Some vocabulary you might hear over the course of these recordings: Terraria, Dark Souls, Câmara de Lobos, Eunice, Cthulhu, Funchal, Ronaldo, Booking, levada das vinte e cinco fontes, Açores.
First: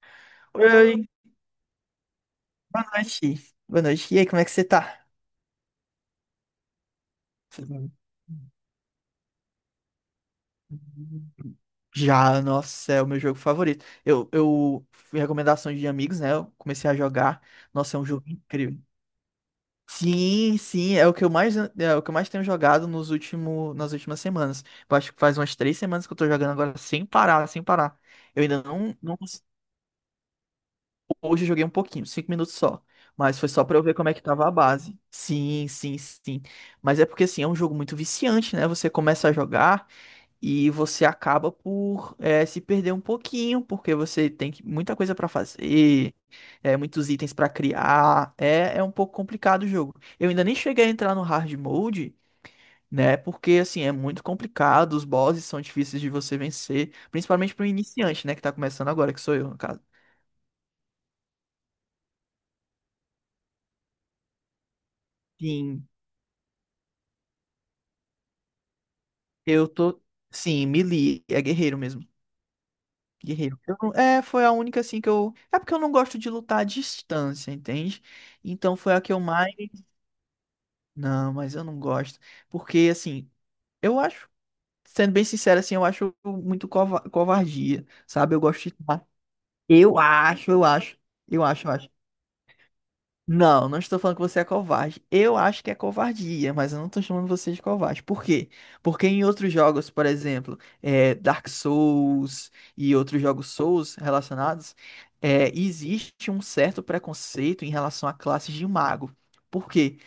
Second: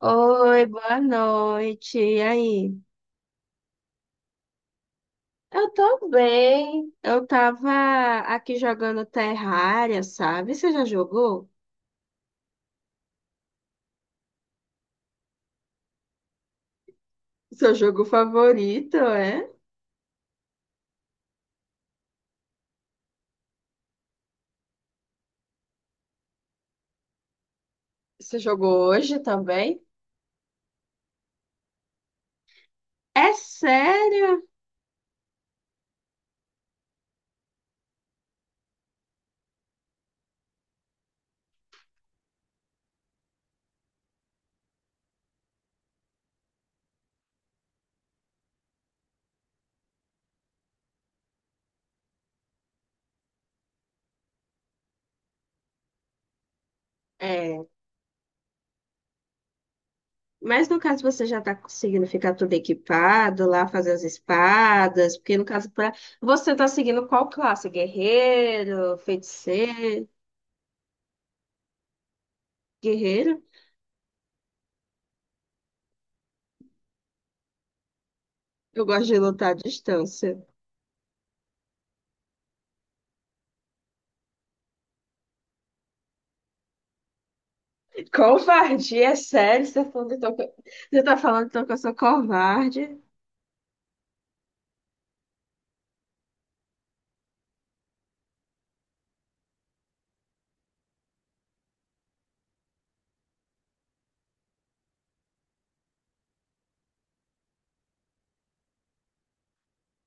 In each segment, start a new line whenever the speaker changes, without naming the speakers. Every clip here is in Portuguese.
Oi, boa
Oi,
noite. E aí?
boa noite. Boa noite. E aí, como é que você tá?
Eu tô bem. Eu
Tudo
tava
bem?
aqui jogando Terraria, sabe? Você já jogou?
Já, nossa, é o meu jogo favorito. Eu fui recomendação de amigos, né? Eu comecei a jogar.
Seu
Nossa, é
jogo
um jogo incrível.
favorito, é?
Sim, sim, é o que eu mais, é o que eu mais tenho jogado nos último, nas últimas semanas. Eu acho que faz umas 3 semanas que eu tô jogando agora sem parar, sem parar.
Você
Eu ainda
jogou
não, não,
hoje também?
hoje eu joguei um pouquinho, 5 minutos só.
É
Mas foi só pra eu ver como é que
sério?
tava a base. Sim, sim, sim. Mas é porque assim, é um jogo muito viciante, né? Você começa a jogar e você acaba por se perder um pouquinho, porque você tem que- muita coisa pra fazer, é, muitos itens pra criar. É, é um pouco complicado o jogo. Eu ainda nem cheguei a entrar no hard mode, né? Porque assim, é muito complicado, os bosses são difíceis de você vencer, principalmente
É.
pro iniciante, né? Que tá começando agora, que sou eu, no caso.
Mas no caso você já tá conseguindo ficar tudo equipado lá, fazer as espadas, porque no caso
Sim.
pra... você tá seguindo qual classe? Guerreiro,
Eu tô.
feiticeiro,
Sim, melee. É guerreiro mesmo.
guerreiro?
Guerreiro. Eu não- é, foi a única assim que eu. É porque eu não gosto de lutar à distância, entende? Então
Eu
foi a
gosto
que
de
eu
lutar à
mais.
distância.
Não, mas eu não gosto. Porque, assim, eu acho. Sendo bem sincero, assim, eu acho muito cova- covardia, sabe? Eu gosto de.
Covardia, é sério,
Eu acho, eu acho.
você tá
Eu
falando então
acho, eu
que eu
acho.
sou covarde.
Não, não estou falando que você é covarde. Eu acho que é covardia, mas eu não estou chamando você de covarde. Por quê? Porque em outros jogos, por exemplo, é, Dark Souls e outros jogos Souls relacionados, é, existe um certo preconceito em relação à classe de mago. Por quê?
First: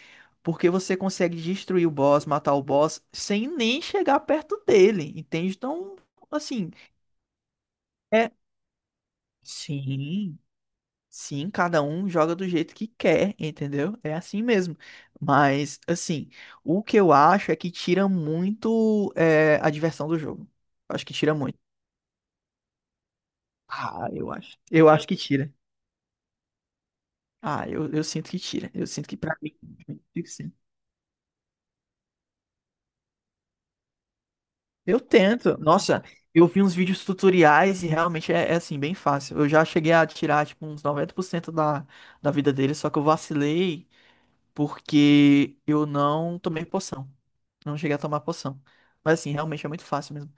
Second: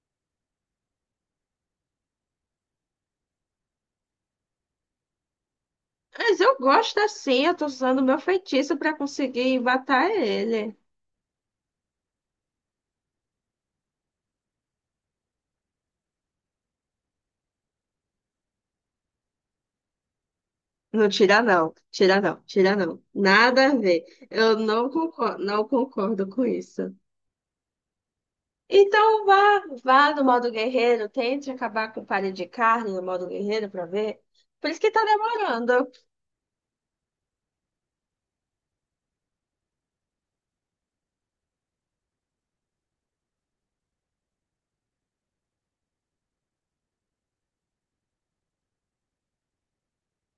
Porque você consegue destruir o boss, matar o boss, sem nem chegar perto dele, entende? Então,
Mas eu
assim,
gosto assim, eu tô usando o meu
é.
feitiço pra conseguir matar
Sim.
ele.
Sim, cada um joga do jeito que quer, entendeu? É assim mesmo. Mas, assim, o que eu acho é que tira muito é, a diversão do jogo. Acho
Não
que tira
tira
muito.
não, tira não, tira não. Nada a ver.
Ah, eu
Eu
acho.
não
Eu acho que
concordo,
tira.
não concordo com isso.
Ah, eu sinto que tira. Eu sinto que
Então
pra mim,
vá,
eu sinto
vá no
que
modo
sim.
guerreiro, tente acabar com o palha de carne no modo guerreiro pra ver. Por isso que
Eu
tá
tento.
demorando.
Nossa, eu vi uns vídeos tutoriais e realmente é, é, assim, bem fácil. Eu já cheguei a tirar, tipo, uns 90% da, da vida dele, só que eu vacilei porque eu não tomei poção. Não cheguei a tomar poção. Mas assim, realmente é muito fácil mesmo.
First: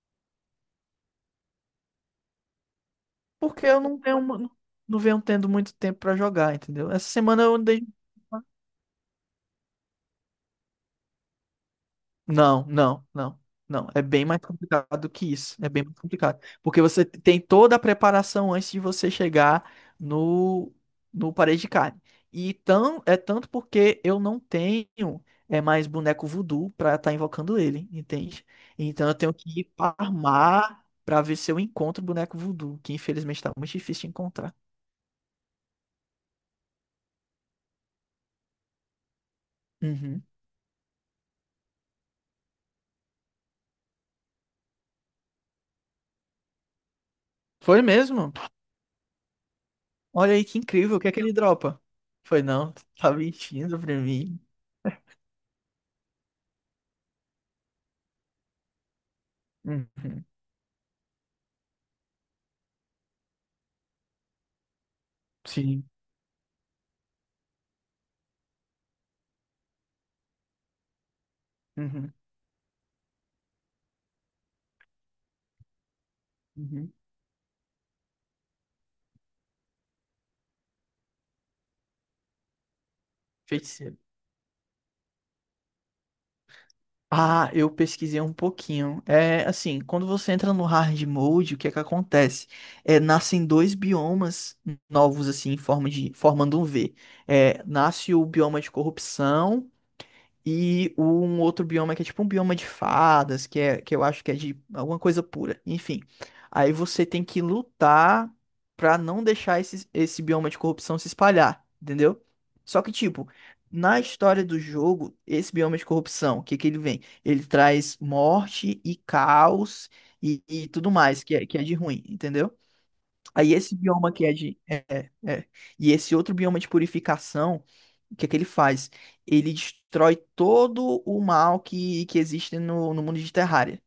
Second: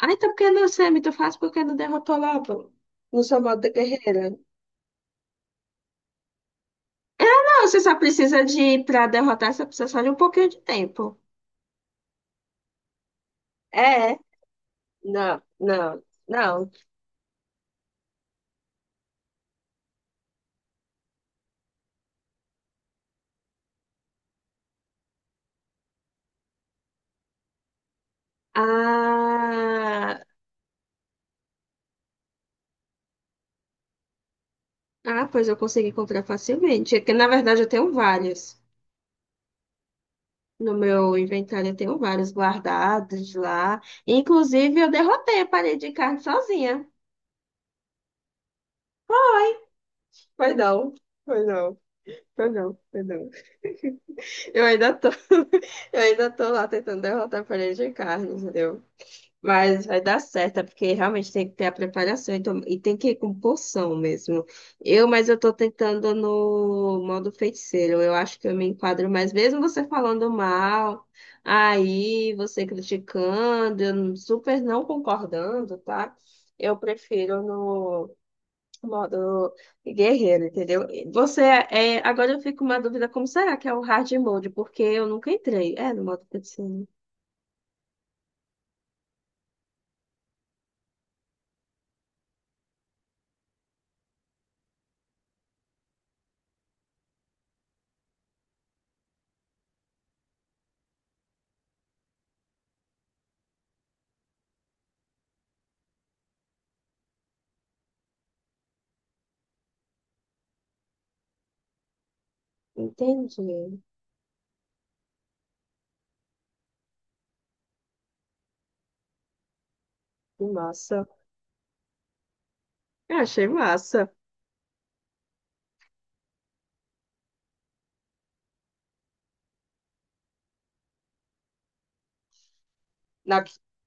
Ah, então por que não, Sam? Tu faz porque não derrotou logo no seu
Porque
modo
eu não tenho,
guerreiro?
mu- não venho tendo muito tempo pra jogar, entendeu? Essa semana eu
Você
andei
só precisa de, para derrotar, você precisa só de um pouquinho de tempo.
não, não, não, não. É
É,
bem mais complicado do que
não,
isso. É bem mais
não,
complicado.
não.
Porque você tem toda a preparação antes de você chegar no, no parede de carne. E tão, é tanto porque eu não tenho é mais boneco voodoo pra estar invocando ele, entende? Então eu tenho que ir pra
Ah,
armar pra ver se eu encontro o boneco voodoo, que infelizmente tá muito difícil de encontrar.
ah, pois eu consegui comprar facilmente. É que, na verdade, eu tenho vários.
Uhum.
No meu inventário, eu tenho vários guardados lá. Inclusive, eu derrotei a parede de carne sozinha.
Foi mesmo? Olha aí
Foi
que
não,
incrível. O que é que ele
foi não,
dropa? Foi
foi
não,
não, foi
tá
não.
mentindo pra mim.
Eu ainda tô, eu ainda tô lá tentando derrotar a parede de carne, entendeu? Mas vai dar
Uhum.
certo, é porque realmente tem que ter a preparação então, e tem que ir com porção mesmo. Mas eu tô
Sim.
tentando no modo feiticeiro, eu acho que eu me enquadro mais, mesmo você falando mal,
Uhum,
aí você criticando, eu não- super não concordando, tá? Eu
uhum.
prefiro no modo guerreiro, entendeu? Você é, agora eu fico com uma dúvida, como será que é o
Feiticeiro.
hard mode? Porque eu nunca entrei. É, no modo feiticeiro.
Ah, eu pesquisei um pouquinho. É assim, quando você entra no hard mode, o que é que acontece? É, nascem dois biomas novos, assim, em forma de, formando um V. É, nasce o bioma de corrupção. E um outro bioma que é tipo um bioma de fadas, que, é, que eu acho que é de alguma coisa pura. Enfim. Aí você tem que lutar pra não deixar esse, esse bioma de corrupção se espalhar, entendeu? Só que, tipo,
Entendi.
na história do jogo, esse bioma de corrupção, o que que ele vem? Ele traz morte e caos e tudo
Nossa.
mais, que é de ruim, entendeu?
Eu achei
Aí esse
massa.
bioma que é de. É, é. É. E esse outro bioma de purificação, o que é que ele faz? Ele destrói todo o mal que existe no, no mundo de
Na,
Terraria.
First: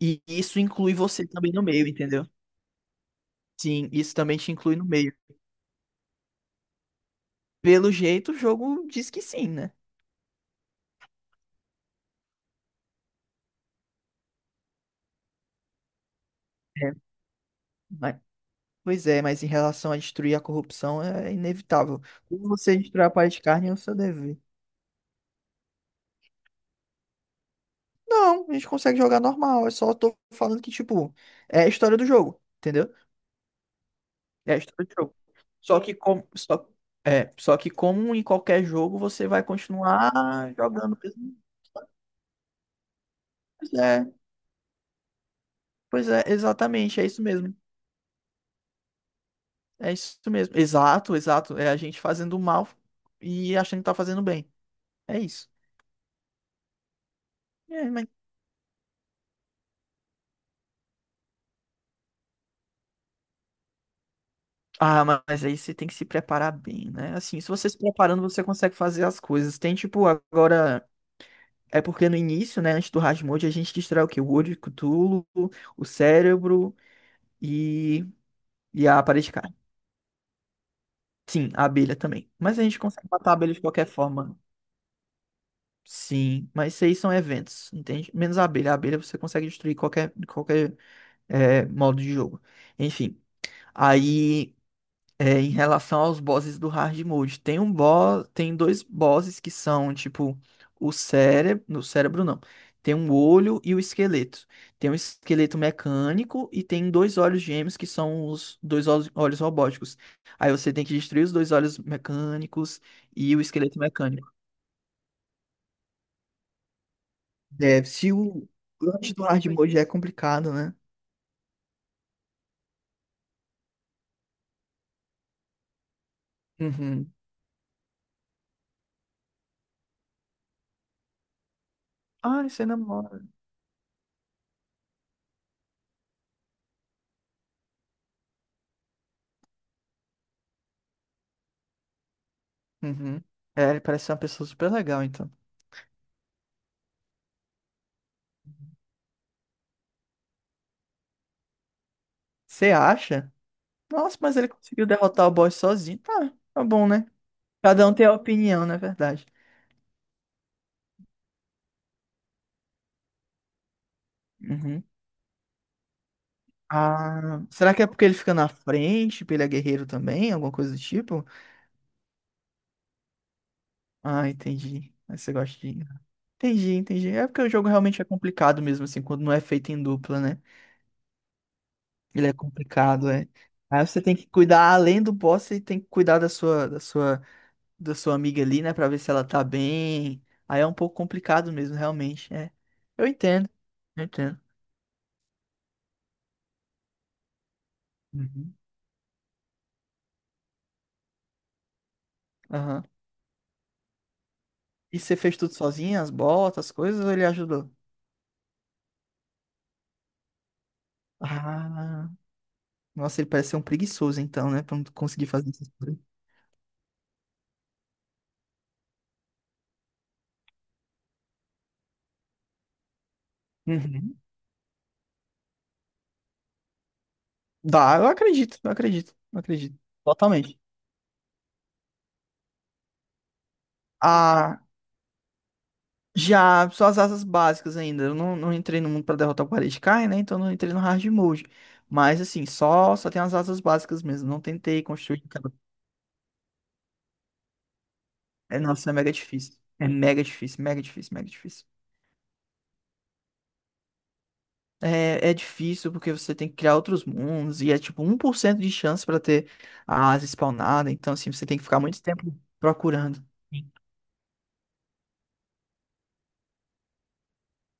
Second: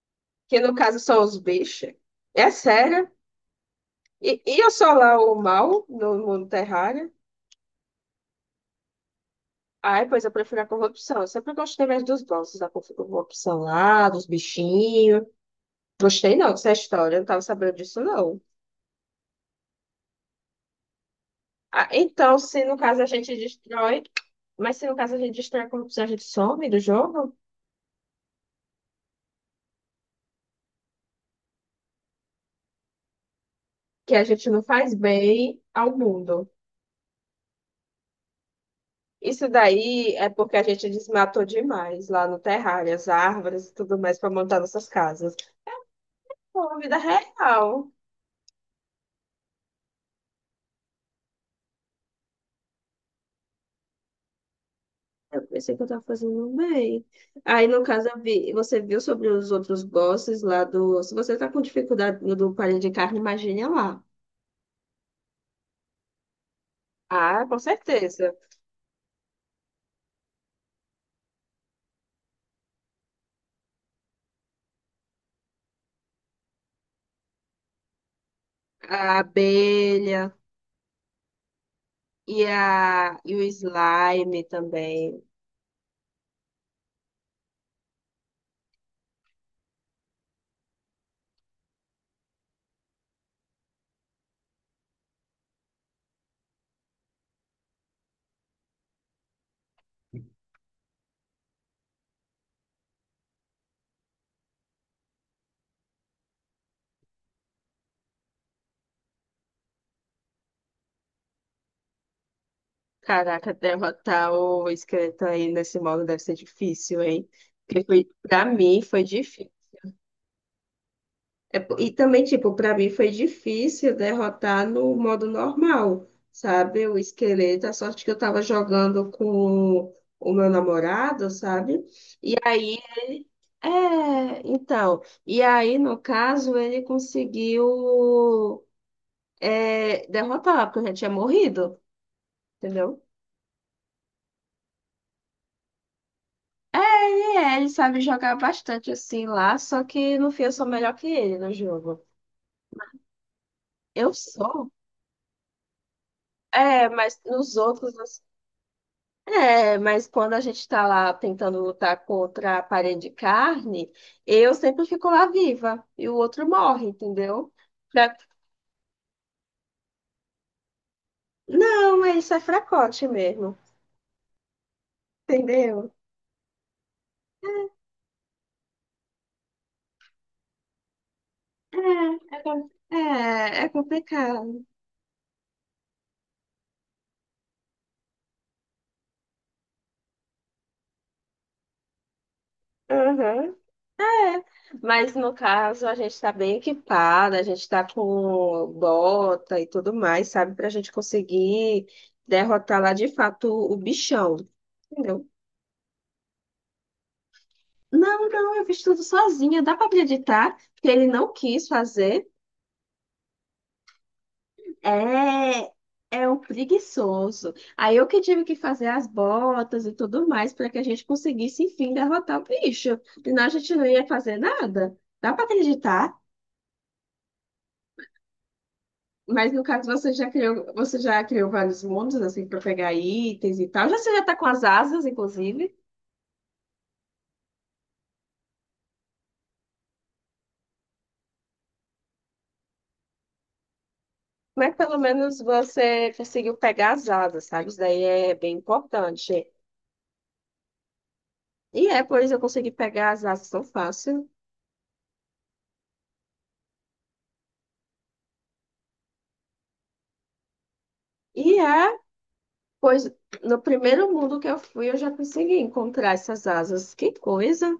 E isso
que no
inclui
caso são
você
os
também no meio,
bichos.
entendeu?
É sério.
Sim, isso também
E,
te
e eu
inclui no
sou
meio.
lá o mal no mundo terrário.
Pelo jeito, o jogo diz que sim, né?
Ai, pois eu prefiro a corrupção. Eu sempre gostei mais dos bosses, da corrupção lá, dos bichinhos. Gostei não dessa
É,
história, eu não tava sabendo disso
mas-
não.
pois é, mas em relação a destruir a corrupção é
Ah,
inevitável.
então,
Como
se no
você
caso
destruir
a
a
gente
parede de carne, é o seu
destrói,
dever.
mas se no caso a gente destrói a corrupção, a gente some do jogo,
Não, a gente consegue jogar normal. Eu só tô falando que, tipo, é a história do jogo, entendeu?
que a gente
É a
não
história
faz
do jogo.
bem
Só que
ao
como,
mundo.
só, é, só que como em qualquer jogo, você vai
Isso daí é
continuar
porque a gente
jogando.
desmatou demais lá no terrário, as árvores
Pois
e tudo
é,
mais para montar nossas casas.
pois é,
Pô, a vida
exatamente, é isso mesmo.
real.
É isso mesmo. Exato, exato. É a gente fazendo mal e achando que tá fazendo bem. É
Eu
isso.
pensei que eu estava fazendo bem. Aí, no
É,
caso,
mas-
você viu sobre os outros bosses lá do. Se você está com dificuldade no do palha de carne, imagine lá.
ah, ma- mas aí você tem que se preparar bem, né? Assim,
Ah,
se
com
você se preparando,
certeza.
você consegue fazer as coisas. Tem tipo, agora. É porque no início, né, antes do Rasmode, a gente destrói o quê? O olho, o Cthulhu, o cérebro e, e
A
a parede
abelha
sim, a abelha também.
e,
Mas a gente consegue
a...
matar a
e o
abelha de qualquer forma.
slime também.
Sim, mas isso aí são eventos, entende? Menos a abelha. A abelha você consegue destruir qualquer, qualquer é, modo de jogo. Enfim, aí é, em relação aos bosses do hard mode, tem um boss, tem dois bosses que são tipo o cérebro, no cérebro não. Tem um olho e o esqueleto. Tem um esqueleto mecânico e tem dois olhos gêmeos que são os dois olhos olhos robóticos. Aí você tem que destruir os dois olhos mecânicos e o
Caraca,
esqueleto mecânico.
derrotar o esqueleto aí nesse modo deve ser difícil, hein? Porque
Deve.
foi,
Se
pra
o
mim foi
antes do hard
difícil.
mode é complicado, né?
É, e também, tipo, para mim foi difícil derrotar no modo normal, sabe? O
Uhum.
esqueleto, a sorte que eu tava jogando com o meu namorado, sabe? E
Ah, você
aí
namora.
ele. É, então. E aí, no caso, ele conseguiu é, derrotar, porque eu já tinha morrido, entendeu?
Uhum. É, ele parece ser uma pessoa super legal, então.
É, ele sabe jogar bastante assim lá, só que no fim eu sou melhor que ele no jogo.
Você acha?
Eu
Nossa, mas ele
sou.
conseguiu derrotar o boss sozinho. Tá, tá bom,
É,
né?
mas nos
Cada
outros.
um tem a opinião, na verdade.
É, mas quando a gente está lá tentando lutar contra a parede de carne, eu
Uhum.
sempre fico lá viva e o outro morre,
Ah,
entendeu?
será que é porque
Fra-
ele fica na frente, porque ele é guerreiro também, alguma coisa do tipo?
Não, é isso é fracote mesmo,
Ah, entendi. Aí você gosta de.
entendeu?
Entendi, entendi. É porque o jogo realmente é complicado mesmo, assim, quando não é feito em dupla, né? Ele é
É, é, com-
complicado, é.
é, é,
Aí você tem que
complicado.
cuidar além do boss, você tem que cuidar da sua, da sua, da sua amiga ali, né, pra ver se ela tá bem. Aí é um pouco complicado mesmo, realmente. É. Eu entendo,
Uhum.
eu entendo.
Mas no caso, a gente está bem equipada, a gente está
Uhum.
com bota e tudo mais, sabe? Para a gente conseguir derrotar
Aham.
lá de fato o bichão,
E você
entendeu?
fez tudo sozinha, as botas, as coisas, ou ele ajudou?
Não, não, eu fiz tudo sozinha. Dá para acreditar que ele não quis
Ah,
fazer.
nossa, ele parece ser um preguiçoso então, né? Pra não conseguir fazer essas
É,
coisas.
é um preguiçoso. Aí eu que tive que fazer as botas e tudo mais para que a gente conseguisse, enfim, derrotar o bicho. Senão a gente não ia
Uhum.
fazer nada. Dá para acreditar.
Dá, eu acredito, eu acredito, eu
Mas no
acredito.
caso
Totalmente.
você já criou vários mundos assim para pegar itens e tal. Já você já tá com
Ah,
as asas, inclusive.
já, só as asas básicas ainda. Eu não entrei no mundo pra derrotar o Paredkai, né? Então não entrei no hard mode. Mas assim, só tem as asas básicas mesmo. Não
Mas
tentei
pelo
construir
menos
cada.
você conseguiu pegar as asas, sabe? Isso daí é bem
É, nossa, é mega
importante.
difícil. É mega difícil, mega difícil, mega difícil.
E é, pois eu consegui pegar as asas tão fácil.
É, é difícil porque você tem que criar outros mundos e é tipo 1% de chance pra ter a asa spawnada, então assim, você tem
E
que ficar
é,
muito tempo
pois
procurando.
no primeiro mundo que eu fui, eu já consegui encontrar essas asas. Que coisa!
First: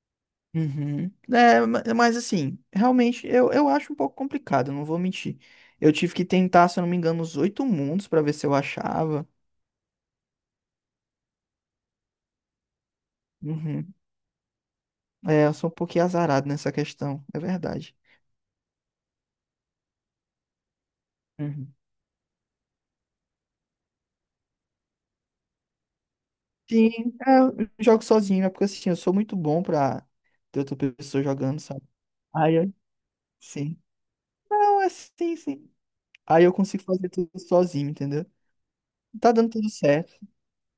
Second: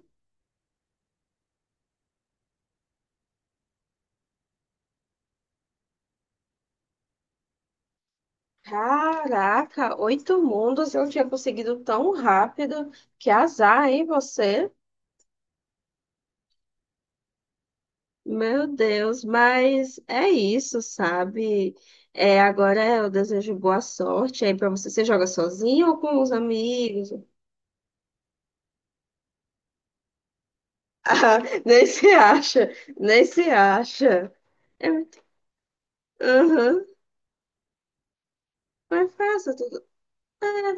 Uhum. É, ma- mas assim, realmente eu acho um pouco complicado, não vou mentir. Eu tive que tentar, se eu não me engano, os oito mundos pra ver se eu achava.
Caraca, 8 mundos eu tinha conseguido tão rápido. Que azar,
Uhum.
hein, você?
É, eu sou um pouquinho azarado nessa questão, é verdade.
Meu Deus, mas é isso,
Uhum.
sabe? É, agora eu desejo boa sorte aí pra você. Você joga sozinho ou com os
Sim,
amigos?
é, eu jogo sozinho, é porque assim, eu sou muito bom pra ter outra pessoa
Ah,
jogando, sabe?
nem se
Ai,
acha,
ai.
nem se
Sim.
acha.
Não, é
É muito...
sim, sim. Aí eu consigo
Uhum.
fazer tudo sozinho, entendeu?
Mas
Tá dando
faça,
tudo certo.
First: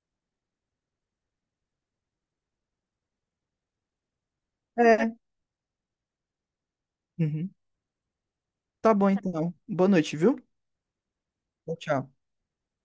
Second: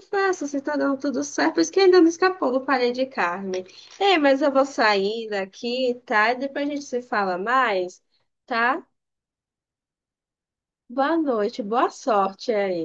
faço, você tá dando tudo certo, por isso que ainda não escapou do palha de carne. Ei, mas eu vou
É.
sair daqui, tá? E depois a gente se fala
Uhum.
mais, tá?
Tá bom então. Boa noite, viu?
Boa noite,
Tchau,
boa
tchau.
sorte aí.